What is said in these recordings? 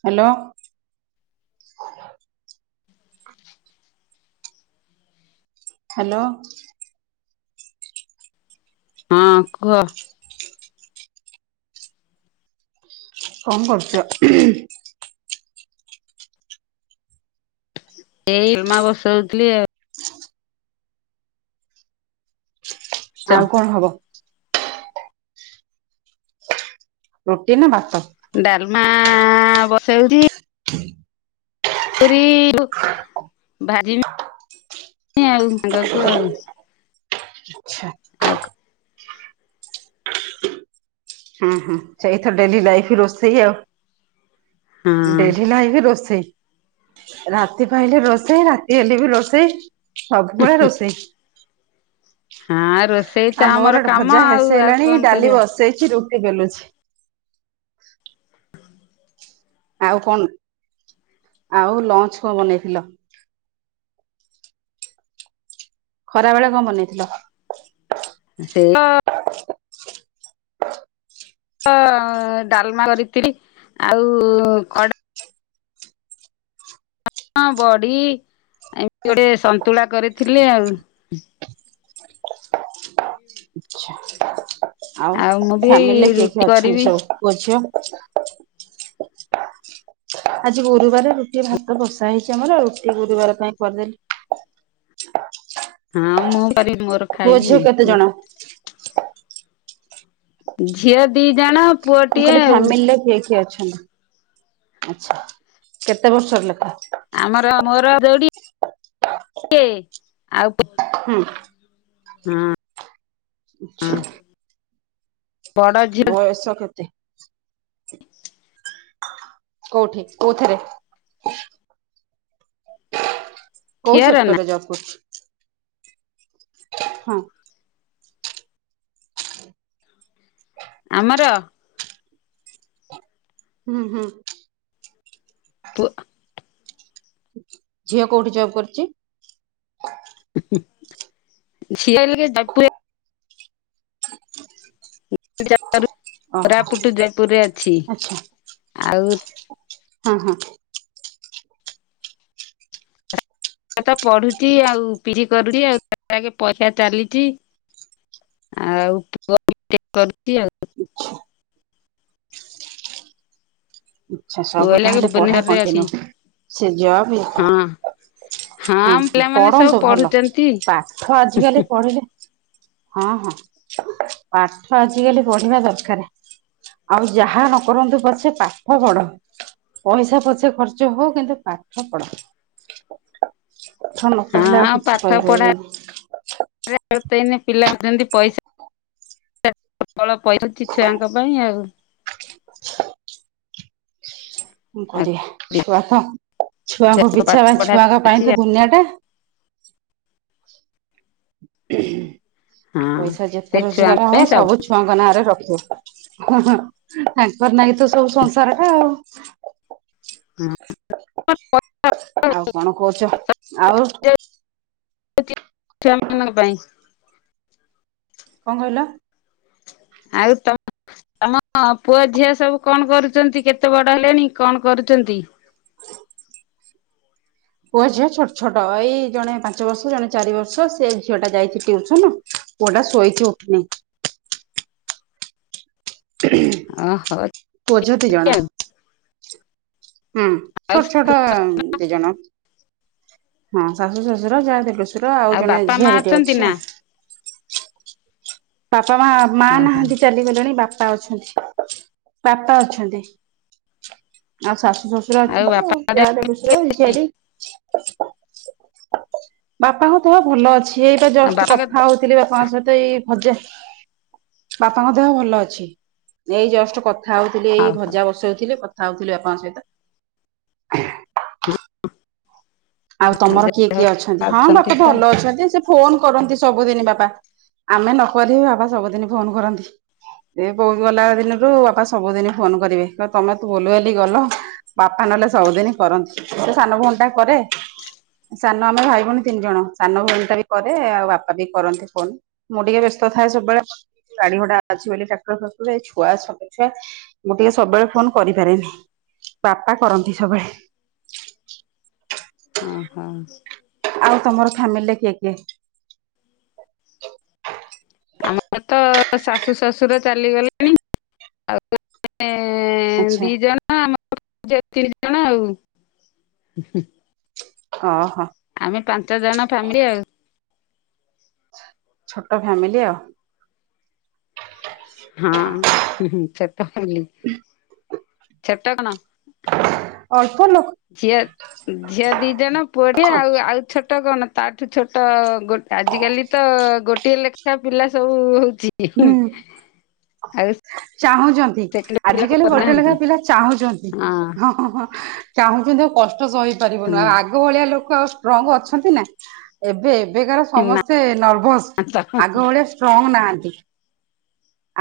Hello hello hello ହଁ କୁହ କଣ କରୁଚ ଏଇମା ବସଉଥିଲି ଆଉ ଚ ଆଉ କଣ ହବ ରୁଟି ନା ଭାତ ଡାଲମା ବସଉଛି ପୁରୀ ଭାଜି ଆଉ ସାଙ୍ଗକୁ ଆଉ ଆଛା ଆଉ ହୁଁ ହୁଁ ଇଥ ଡେଲି ଲାଇଫ ରୋଷେଇ ଆଉ ହଁ ଡେଲି ଲାଇବି ରୋଷେଇ ରାତି ପାଇଲେ ରୋଷେଇ ରାତି ହେଲେ ବି ରୋଷେଇ ସବୁବେଳେ ରୋଷେଇ ହଁ ରୋଷେଇ ତ ଆ ଆମର ମୋର ଏଡେ କାମ ଭଜା ଆଉ ହେସ ଆଉ ହେଲାଣି କଣ ଡାଲି କରିବା ବସେଇଛି ରୁଟି ବେଲୁଛି ଆଉ କଣ ଆଉ ଲଞ୍ଚ କଣ ବନେଇଥିଲ ଖରା ବେଳେ କଣ ବନେଇଥିଲ ସେ ଡାଲମା କରିଥିଲରି ଆଉ କ ହଁ ବଡି ଏମିତି ଗୋଟେ ସନ୍ତୁଳା କରିଥିଲି ଆଉ ଆଛା ଆଉ ମୁଁ ବି ଫ୍ୟାମିଲିରେ କିଏ ରୁଟି କିଏ ଅଛନ୍ତି କରିବି ସବୁ କଝିବ ଆଜି ଗୁରୁବାର ରୁଟି ଭାତ ବଷା ହେଇଛି ଆମର ରୁଟି ଗୁରୁବାର ପାଇଁ କରିଦେଲି ହଁ ମୁଁ କରିବି ମୋର ପୁଅ ଝିଅ ଖାଇବି କେତେ ଜଣ? ଝିଅ ଦି ଜଣ ମୁଁ ପୁଅଟିଏ କହିଲଲି ଆଉ ଫ୍ୟାମିଲିରେ କିଏ କିଏ ଅଛନ୍ତି ଆଛା କେତେ ବର୍ଷର ଲେଖା ଆମର ମୋର ଦଡି ଆଉ ହୁଁ ହୁଁ ଆଚ୍ଛା ବଡ ଝିଅ ବୟସ କେତେ କୋଉଠି କୋଉଥିରେ କୋଉ ଝିଅର ନା ସେକ୍ଟରରେ ଯିବା କରଛି ହଁ ଆମର ହୁଁ ହୁଁ ପୁ ଝିଅ କୋଉଠି ଜବ୍ କରିୁଛି ଶିଆ ଓହୋ କୋରାପୁଟ ଜୟପୁରରେ ଅଛି ଆଚ୍ଛା ଆଉ ହଁ ହଁ ତ ପଢୁଛି ଆଉ ପିଠି କରୁଛି ଆଉ ଆଗେ ପଇସା ଚାଲିଛି ଆଉ ଆଉ ପଅ ବି କରୁଛି ଆଉ ଆଛା ପୁଅ ସବୁ ଲାଗେ ତାହେଲେ ପଢା ଭୁବନେଶ୍ୱରରେ ଅଛି କଣ୍ଟିନ୍ୟୁ ସେ ଜବ ହଁ। ହଁ ହୁଁ ପିଲାମାନେ ସବୁ ପଢନ୍ତୁ ଭଲ ପଢୁଛନ୍ତି ପାଠ ଆଜିକାଲି ପଢିଲେ ହଁ ହଁ ପାଠ ଆଜିକାଲି ପଢିବା ଦରକାର ଆଉ ଯାହା ନକନ୍ତୁ ପଛେ ପା ପାଠ ପଢ ପଇସା ପଛେ ଖର୍ଚ୍ଚ ହଉ କିନ୍ତୁ ପାଠ ପଢ ନ କହିଲେ ଆଉ କିଛି କହିପାରିବେନି ନ ପିଲା ଅଛନ୍ତି ପଇସା ପଇସା ଛୁଆ ତାଙ୍କ ପାଇଁ ଆଉ [inaudible] କଣ କରିବା ଛୁଆ ତ ଛୁଆଙ୍କ ପାଠ ପିଛା ପାଇଁ ପଢା ଛୁଆଙ୍କ ଚାଲିଛି ପାଇଁ ତ ଆଉ ଦୁନିଆ ଟା ହଁ ପଇସା ଯେତେ ସେଇ ଛୁଆଙ୍କ ରୋଜଗାର ହବ ପାଇଁ ସବୁ ଛୁଆଙ୍କ ନାଁରେ ରଖୁ ତାଙ୍କର ନାଇଁ ତ ସବୁ ସଂସାର ଟା ଆଉ ଆଉ କଣ କହୁଛ ଆଉ ଛଆମାନାନଙ୍କ ପାଇଁ କଣ କହିଲ ଆଉ ତ ଆମ ପୁଅଝିଅ ସବୁ କଣ କରୁଛନ୍ତି କେତେ ବଡ ହେଲେଣି କଣ କରୁଛନ୍ତି ପୁଅ ଝିଅ ଛୋଟ ଛୋଟ ଏଇ ଜଣେ ପାଞ୍ଚ ବର୍ଷ ଜଣେ ଚାରି ବର୍ଷ ସେ ଝିଅ ଟା ଯାଇଛି ଟିଉସନ ପୁଅ ଟା ଶୋଇକି ଉଠୁନି ଓହୋ ପଝଛନ୍ତି ଜଣା ଆଉ ହୁଁ ଆଉ ଛୋଟ ଛୋଟ ଦି ଜଣ ହଁ ଶାଶୁ ଶଶୁର ଯାହା ଦେଲୁ ଆଉ ଜଣେ ବାପା ମା ଝିଆରୀଟି ଅଛନ୍ତି ଅଛି ନା? ଆଉ ବାପା ମା ମା ଓହୋ ନାହାନ୍ତି ଚାଲିଗଲେଣି ବାପା ଅଛନ୍ତି ବାପା ଅଛନ୍ତି ଆଉ ଶାଶୁ ଶ୍ୱଶୁର ଅଛନ୍ତି ଆଉ ଯା ଦେବ ବାପା ହ ଦେହ ଭଲ ଅଛି ସେଠି ଏଇଟା ଆଉ ଜଷ୍ଟ ବାପାଙ୍କ କଥା ହଉଥିଲି ବାପାଙ୍କ ସହିତ ଏଇ ହଜ ବାପାଙ୍କ ଦେହ ଭଲ ଅଛି ଏଇ ଜଷ୍ଟ କଥା ହଉଥିଲି ଏଇ ହଉ ହଉ ଭଜା ବସଉଥିଲେ କଥା ହଉଥିଲେ ବାପାଙ୍କ ସହିତ ଆଉ ହଁ ତମର କିଏ ଯାହା କିଏ ଅଛନ୍ତି ହଉ ହଁ ବାପା ତ ଭଲ ଅଛନ୍ତି ସେ ଫୋନ କରନ୍ତି ସବୁଦିନ ବାପା ଆମେ ନକ ବାପା ସବୁଦିନ ଫୋନ କରନ୍ତି ଏ ବୋହୁ ଗଲା ଦିନରୁ ବାପା ସବୁଦିନ ଫୋନ କରିବେ କ ତମେ ତୁ ବୁଲୁ ବଲି ଗଲ ବାପା ନହେଲେ ସବୁଦିନ କରନ୍ତି ସେ ସାନ ଭଉଣୀ ଟା କରେ ସାନ ଆମ ଭାଇ ଭଉଣୀ ତିନି ଜଣ ସାନ ଭଉଣୀ ଟା ବି କରେ ଆଉ ବାପା ବି କରନ୍ତି ଫୋନ୍ ମୁଁ ଟିକେ ବ୍ୟସ୍ତ ଥାଏ ସବୁବେଳେ ଗାଡି ଘଡା ଅଛି ବୋଲି ଟ୍ରାକ୍ଟର ଫ ଛୁଆ ଛ ଛୁଆ ମୁଁ ଟିକେ ସବୁବେଳେ ଫୋନ କରିପାରେନି ବାପା କରନ୍ତି ସବୁବେଳେ ଓ ହୋ ଆଉ ତମର ଫ୍ୟାମିଲି କିଏ କିଏ ଆମର ତ ଶାଶୁ ଶ୍ୱଶୁର ଚାଲିଗଲେଣି ଆଚ୍ଛା ଦିଜଣ ହଁ ଆମ ତିରିଶ ଜଣ ଆଉ ଓହୋ ଆମେ ପାଞ୍ଚ ଜଣ ଫ୍ୟାମିଲି ଆଉ ଛୋଟ ଫ୍ୟାମିଲି ଆଉ ହଁ ଛଟନି ଛଟ କଣ ଅଳ୍ପ ଲୋକ ଝିଅ ଝିଅ ଦି ଜଣ ପୁଅଟେ ଛୋଟ ଆଉ ଆଉ ଛୋଟ କଣ ତାଠୁ ଛୋଟ ଆଜିକାଲି ତ ଗୋଟିଏ ଲେଖାଏ ପିଲା ସବୁ ହଉଛି ହୁଁ। ଆ ଚାହୁଁଛନ୍ତି ଆଜିକାଲି ଗୋଟେ ଲେଖା କରୁନାହାନ୍ତି ପିଲା ଚାହୁଁଛନ୍ତି ହଁ ଚାହୁଁଛନ୍ତି ଆଉ କଷ୍ଟ ହଁ ସହିପାରିବନି ଆଗ ଆଗ ଭଳିଆ ଲୋକ ଆଉ ଷ୍ଟ୍ରଙ୍ଗ ଅଛନ୍ତି ନା ଏବେ ଏବେକାର ନା ସମସ୍ତେ ନର୍ଭସ୍ ତ ହଁ ଆଗ ଭଳିଆ ଷ୍ଟ୍ରଙ୍ଗ ନାହାନ୍ତି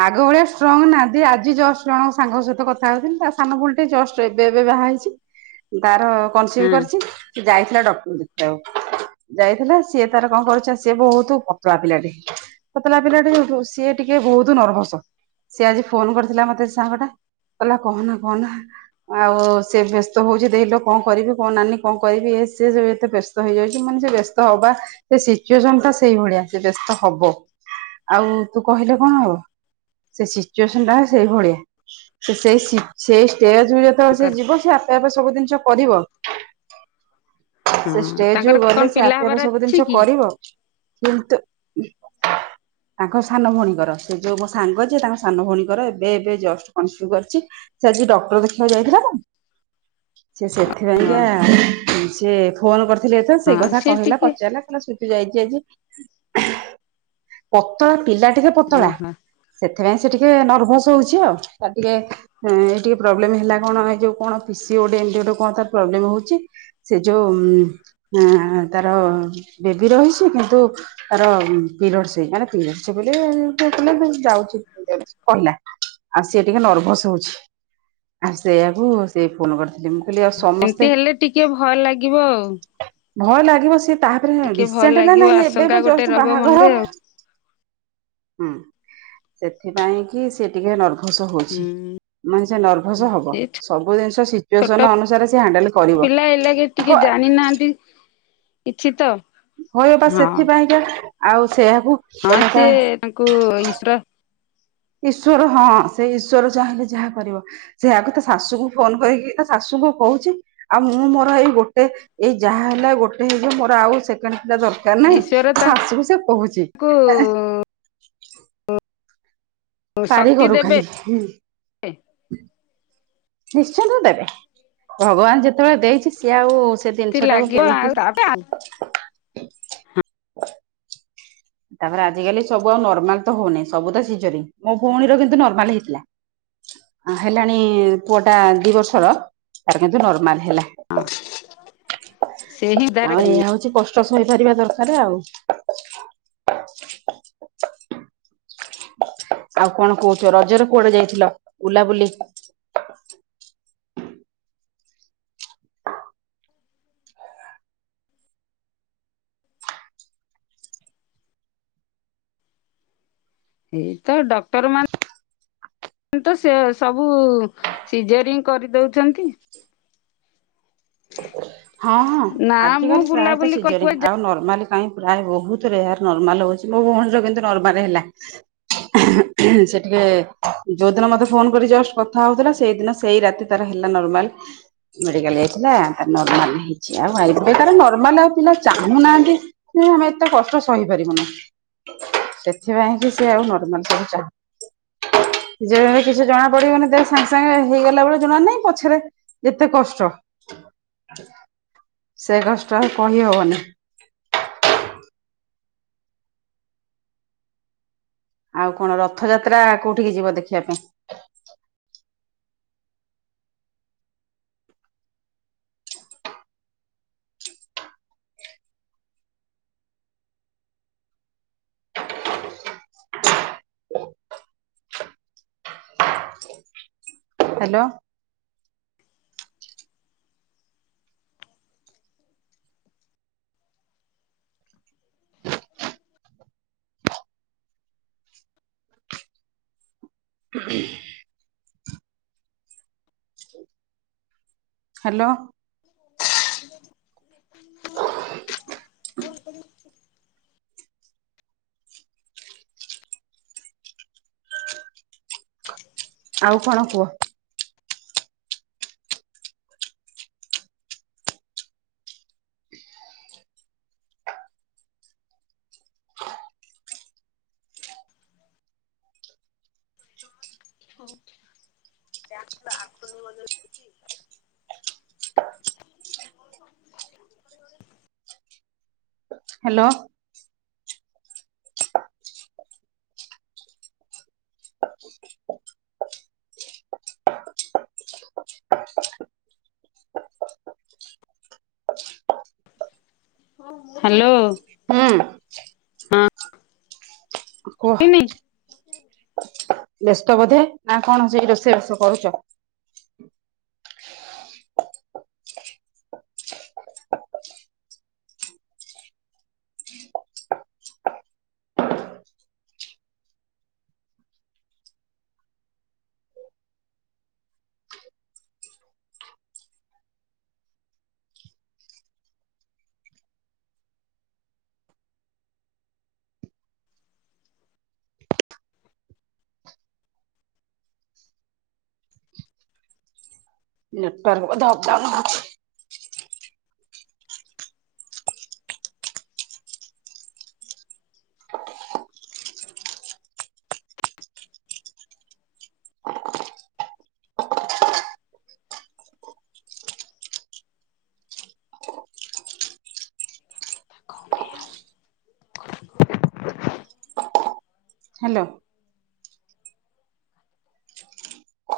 ଆଗ ଭଳିଆ ଷ୍ଟ୍ରଙ୍ଗ ନାହାନ୍ତି ଆଜି ଜଷ୍ଟ ଜଣଙ୍କ ସାଙ୍ଗଙ୍କ ସହିତ କଥା ହଉଛନ୍ତି ତା ସାନ ଫୁଲେ ଜଷ୍ଟ ଏବେ ଏବେ ବାହା ହେଇଛି ତାର କନସିଭ କରିଛି କି ଯାଇଥିଲା ଡକ୍ଟର ଦେଖିବାକୁ ଯାଇଥିଲା ସିଏ ତାର କଣ କରୁଛ ସିଏ ବହୁତ କପଳା ପିଲାଟେ ପତଲା ପିଲା ଟେଉ ସିଏ ଟିକେ ବହୁ ନର୍ଭସ ସି ଆଜି ଫୋନ କରିଥିଲା ମତେ ସାଙ୍ଗଟା କହିଲଲା କହନା କହନା ଆଉ ସେ ବ୍ୟସ୍ତ ହଉଛି ଦେିଲ କଣ କରିବି କଣ ନାନୀ କଣ କରିବି ସ ଏତେ ବ୍ୟସ୍ତ ହେଇଯାଉଛି ମାନେ ସେ ବ୍ୟସ୍ତ ହବା ସେ ସିଚୁଏସନ ଟା ସେଇଭଳିଆ ସେ ବ୍ୟସ୍ତ ହବ ଆଉ ତୁ କହିଲେ କଣ ହବ ସେ ସିଚୁଏସନ ଟା ସେଇ ଭଳିଆ ସେ ସେଇ ସେଇ ଷ୍ଟେଜ ଯେତେବେଳେ ସେ ତାଙ୍କର ଯିବ ସେ ଆପେ ଆପେ ସବୁ ଜିନିଷ କରିବ ହଁ ସେ ତାଙ୍କର ଷ୍ଟେଜୁ କଣ ଗଲେ ସେ ପିଲା ଆପେ ହବାର ଆପେ ସବୁ ଅଛି ଜିନିଷ କି କରିବ କିନ୍ତୁ ତାଙ୍କ ସାନ ଭଉଣୀଙ୍କର ସେ ଯେଉଁ ମୋ ସାଙ୍ଗ ଯେିଏ ତାଙ୍କ ସାନ ଭଉଣୀଙ୍କର ଏବେ ଏବେ ଜଷ୍ଟ କନଫ୍ୟୁ କରିଛି ସେ ଆଜି ଡକ୍ଟର ଦେଖିବାକୁ ଯାଇଥିଲା ନା ସେ ସେ ହଁ ସେଥିପାଇଁକା ସେ ଫୋନ କରିଥିଲେ ଏଥ ହଁ ସେଇ କଥା ସେ କହିଲା ଟିକେ ପଚାରିଲା ଯାଇଛି ଆଜି ପତଳା ପିଲା ଟିକେ ପତଳା ଓହୋ ସେଥିପାଇଁ ସେ ଟିକେ ନର୍ଭସ ହଉଛି ଆଉ ଟିକେ ଟିକେ ପ୍ରୋବ୍ଲେମ ହେଲା କଣ ଏଇ ଯୋଉ କଣି କଣ ତାର ପ୍ରୋବ୍ଲେମ ହଉଛି ସେ ଯୋଉ ତାର ବେବି ରହିଛି କିନ୍ତୁ ତାର ପିରିୟଡ ସେ ପିରିଡ ସେ ଯାଉ ଯାଉ କହିଲା ଆଉ ସିଏ ଟିକେ ନର୍ଭସ ହଉଛି ଆଉ ସେଇଆାକୁ ସେ ଫୋନ କରିଥିଲି ମୁଁ କହିଲି ଆଉ ସମସ୍ତେ ସେମିତି ହେଲେ ଟିକେ ଭଲ ଲାଗିବ ଆଉ ଭଲ ଲାଗିବ ସିଏ ତାପରେ ଟିକେ ଭୟ ରିସେଣ୍ଟ ନା ଲାଗିବ ନାହିଁ ଆଶଙ୍କା ଏବେ ଗୋଟେ ଜଷ୍ଟ ରହିବ ବାହାଘର ମନରେ ଆଉ ହୁଁ ସେଥିପାଇଁ କି ସେି ଟିକେ ନର୍ଭସ୍ ହୁଁ ହଉଛି ମାନେ ସେ ନର୍ଭସ ହବ ସେ ସବୁ ଜିନିଷ ଛୋଟ ସିଚୁଏସନ ଅନୁସାରେ ସେ ହଣ୍ଡେଲ କରିବ ପିଲା ଏଲାଗେ ଟିକେ ଜାଣିନାହାନ୍ତି ଚ୍ଛି ତ ହଏ ବା ହଁ ସେଥିପାଇଁକା ଆଉ ସେକୁ ହଁ ସିଏ ତାଙ୍କୁ ଈଶ୍ରା ଈଶ୍ୱଵର ହଁ ସେ ଈଶ୍ୱଵର ଚାହିଁଲେ ଯାହା କରିବ ସେ ଆଗ ତା ଶାଶୁକୁ ଫୋନ କରିକି ତା ଶାଶୁଙ୍କୁ କହୁଛି ଆଉ ମୁଁ ମୋର ଏଇ ଗୋଟେ ଏଇ ଯାହା ହେଲା ଗୋଟେ ହେଇଯ ମୋର ଆଉ ସେକେଣ୍ଡ ପିଲା ଦରକାର ନାଇଁ ଈଶ୍ୱର ଆସିବୁ ସେ କହୁଛି ତାଙ୍କୁ ତାରି ଶକ୍ତି କରୁ ଦେବେ ଖାଲି ହୁଁ ନିଶ୍ଚିନ୍ତ ଦେବେ ଭଗବାନ ଯେତେବେଳେ ଦେଇଛି ସିଏ ଆଉ ସେ ତି ଜିନିଷ ଟାକୁ ଲାଗିବ କେମିତି ଆଉ ତାପରେ ଆଉ ତାପରେ ଆଜିକାଲି ସବୁ ଆଉ ନର୍ମାଲ ତ ହଉନିଁ ସବୁ ତ ସିଝରି ମୋ ଭଉଣୀର କିନ୍ତୁ ନର୍ମାଲ ହେଇଥିଲା ହେଲାଣି ପୁଅ ଟା ଦି ବର୍ଷର ତାର କିନ୍ତୁ ନର୍ମାଲ ହେଲା ହଁ ଆଉ ଏଇ ହଉଛି କଷ୍ଟ ସହିପାରିବା ଦରକାର ଆଉ ଆଉ କଣ କହୁଛୁ ରଜର କୁଆଡେ ଯାଇଥିଲ ବଲାବୁଲି [inaudible] ଏଇତ ଡକ୍ଟର ମାନ ତ ସେ ସବୁ ସିଜରିଂ କରିଦଉଛନ୍ତି ହଁ ହଁ ନା ମୁଁ ଆଜିକାଲି ପ୍ରାୟତଃ ବୁଲାବୁଲି କରି କୁଆ ସିଜନିଂ ଯା ଆଉ ନର୍ମାଲି କାଇଁ ପ୍ରାୟ ବହୁତ ରେୟ ନର୍ମାଲ ହଉଛି ମୋ ଭଉଣୀର କିୁ ନର୍ମାଲ ହେଲା ସେ ଟିକେ ଯୋଉଦିନ ମତେ ଫୋନ କରି ଜଷ୍ଟ କଥା ହଉଥିଲା ସେଇଦିନ ସେଇ ରାତି ତାର ହେଲା ନମାଲ ମେଡିକାଲ ଯାଇଥିଲା ନର୍ମାଲ ହେଇଛି ଆଉଇ ତ ନର୍ମାଲ ଆଉ ପିଲା ଚାହୁଁନାହାନ୍ତି ଆମେ ଏତେ କଷ୍ଟ ସହିପାରିବୁ ନା ସେଥିପାଇଁ କି ସେି ଆଉ ନର୍ମାଲ ସବୁ ଚାଁ ନିଜବେ କିଛି ଜଣା ପଡିବନି ଦେବେ ସାଙ୍ଗେ ସାଙ୍ଗେ ହେଇଗଲା ବଳିଳେ ଜଣା ନାହିଁ ପଛରେ ଏତେ କଷ୍ଟ ସେ ଗଛଟା କହିହବନି ଆଉ କଣ ରଥଯାତ୍ରା କୋଉଠିକି ଯିବ ଦେଖିବା ପାଇଁ? ହ୍ୟାଲୋ। ହଁ। ହ୍ୟାଲୋ। [unintelligible] ଆଉ କଣ କୁହ? [unintelligible] ହ୍ୟାଲୋ। ହ୍ୟାଲୋ। ହୁଁ। କୁହ। ତିନି। ବ୍ୟସ୍ତ ବୋଧେ ନା କଣ ସେଇ ରୋଷେଇ ବାଷ କରୁଛ। ନଟରଧାଉଛି। କ ଆଉ। ହ୍ୟାଲୋ।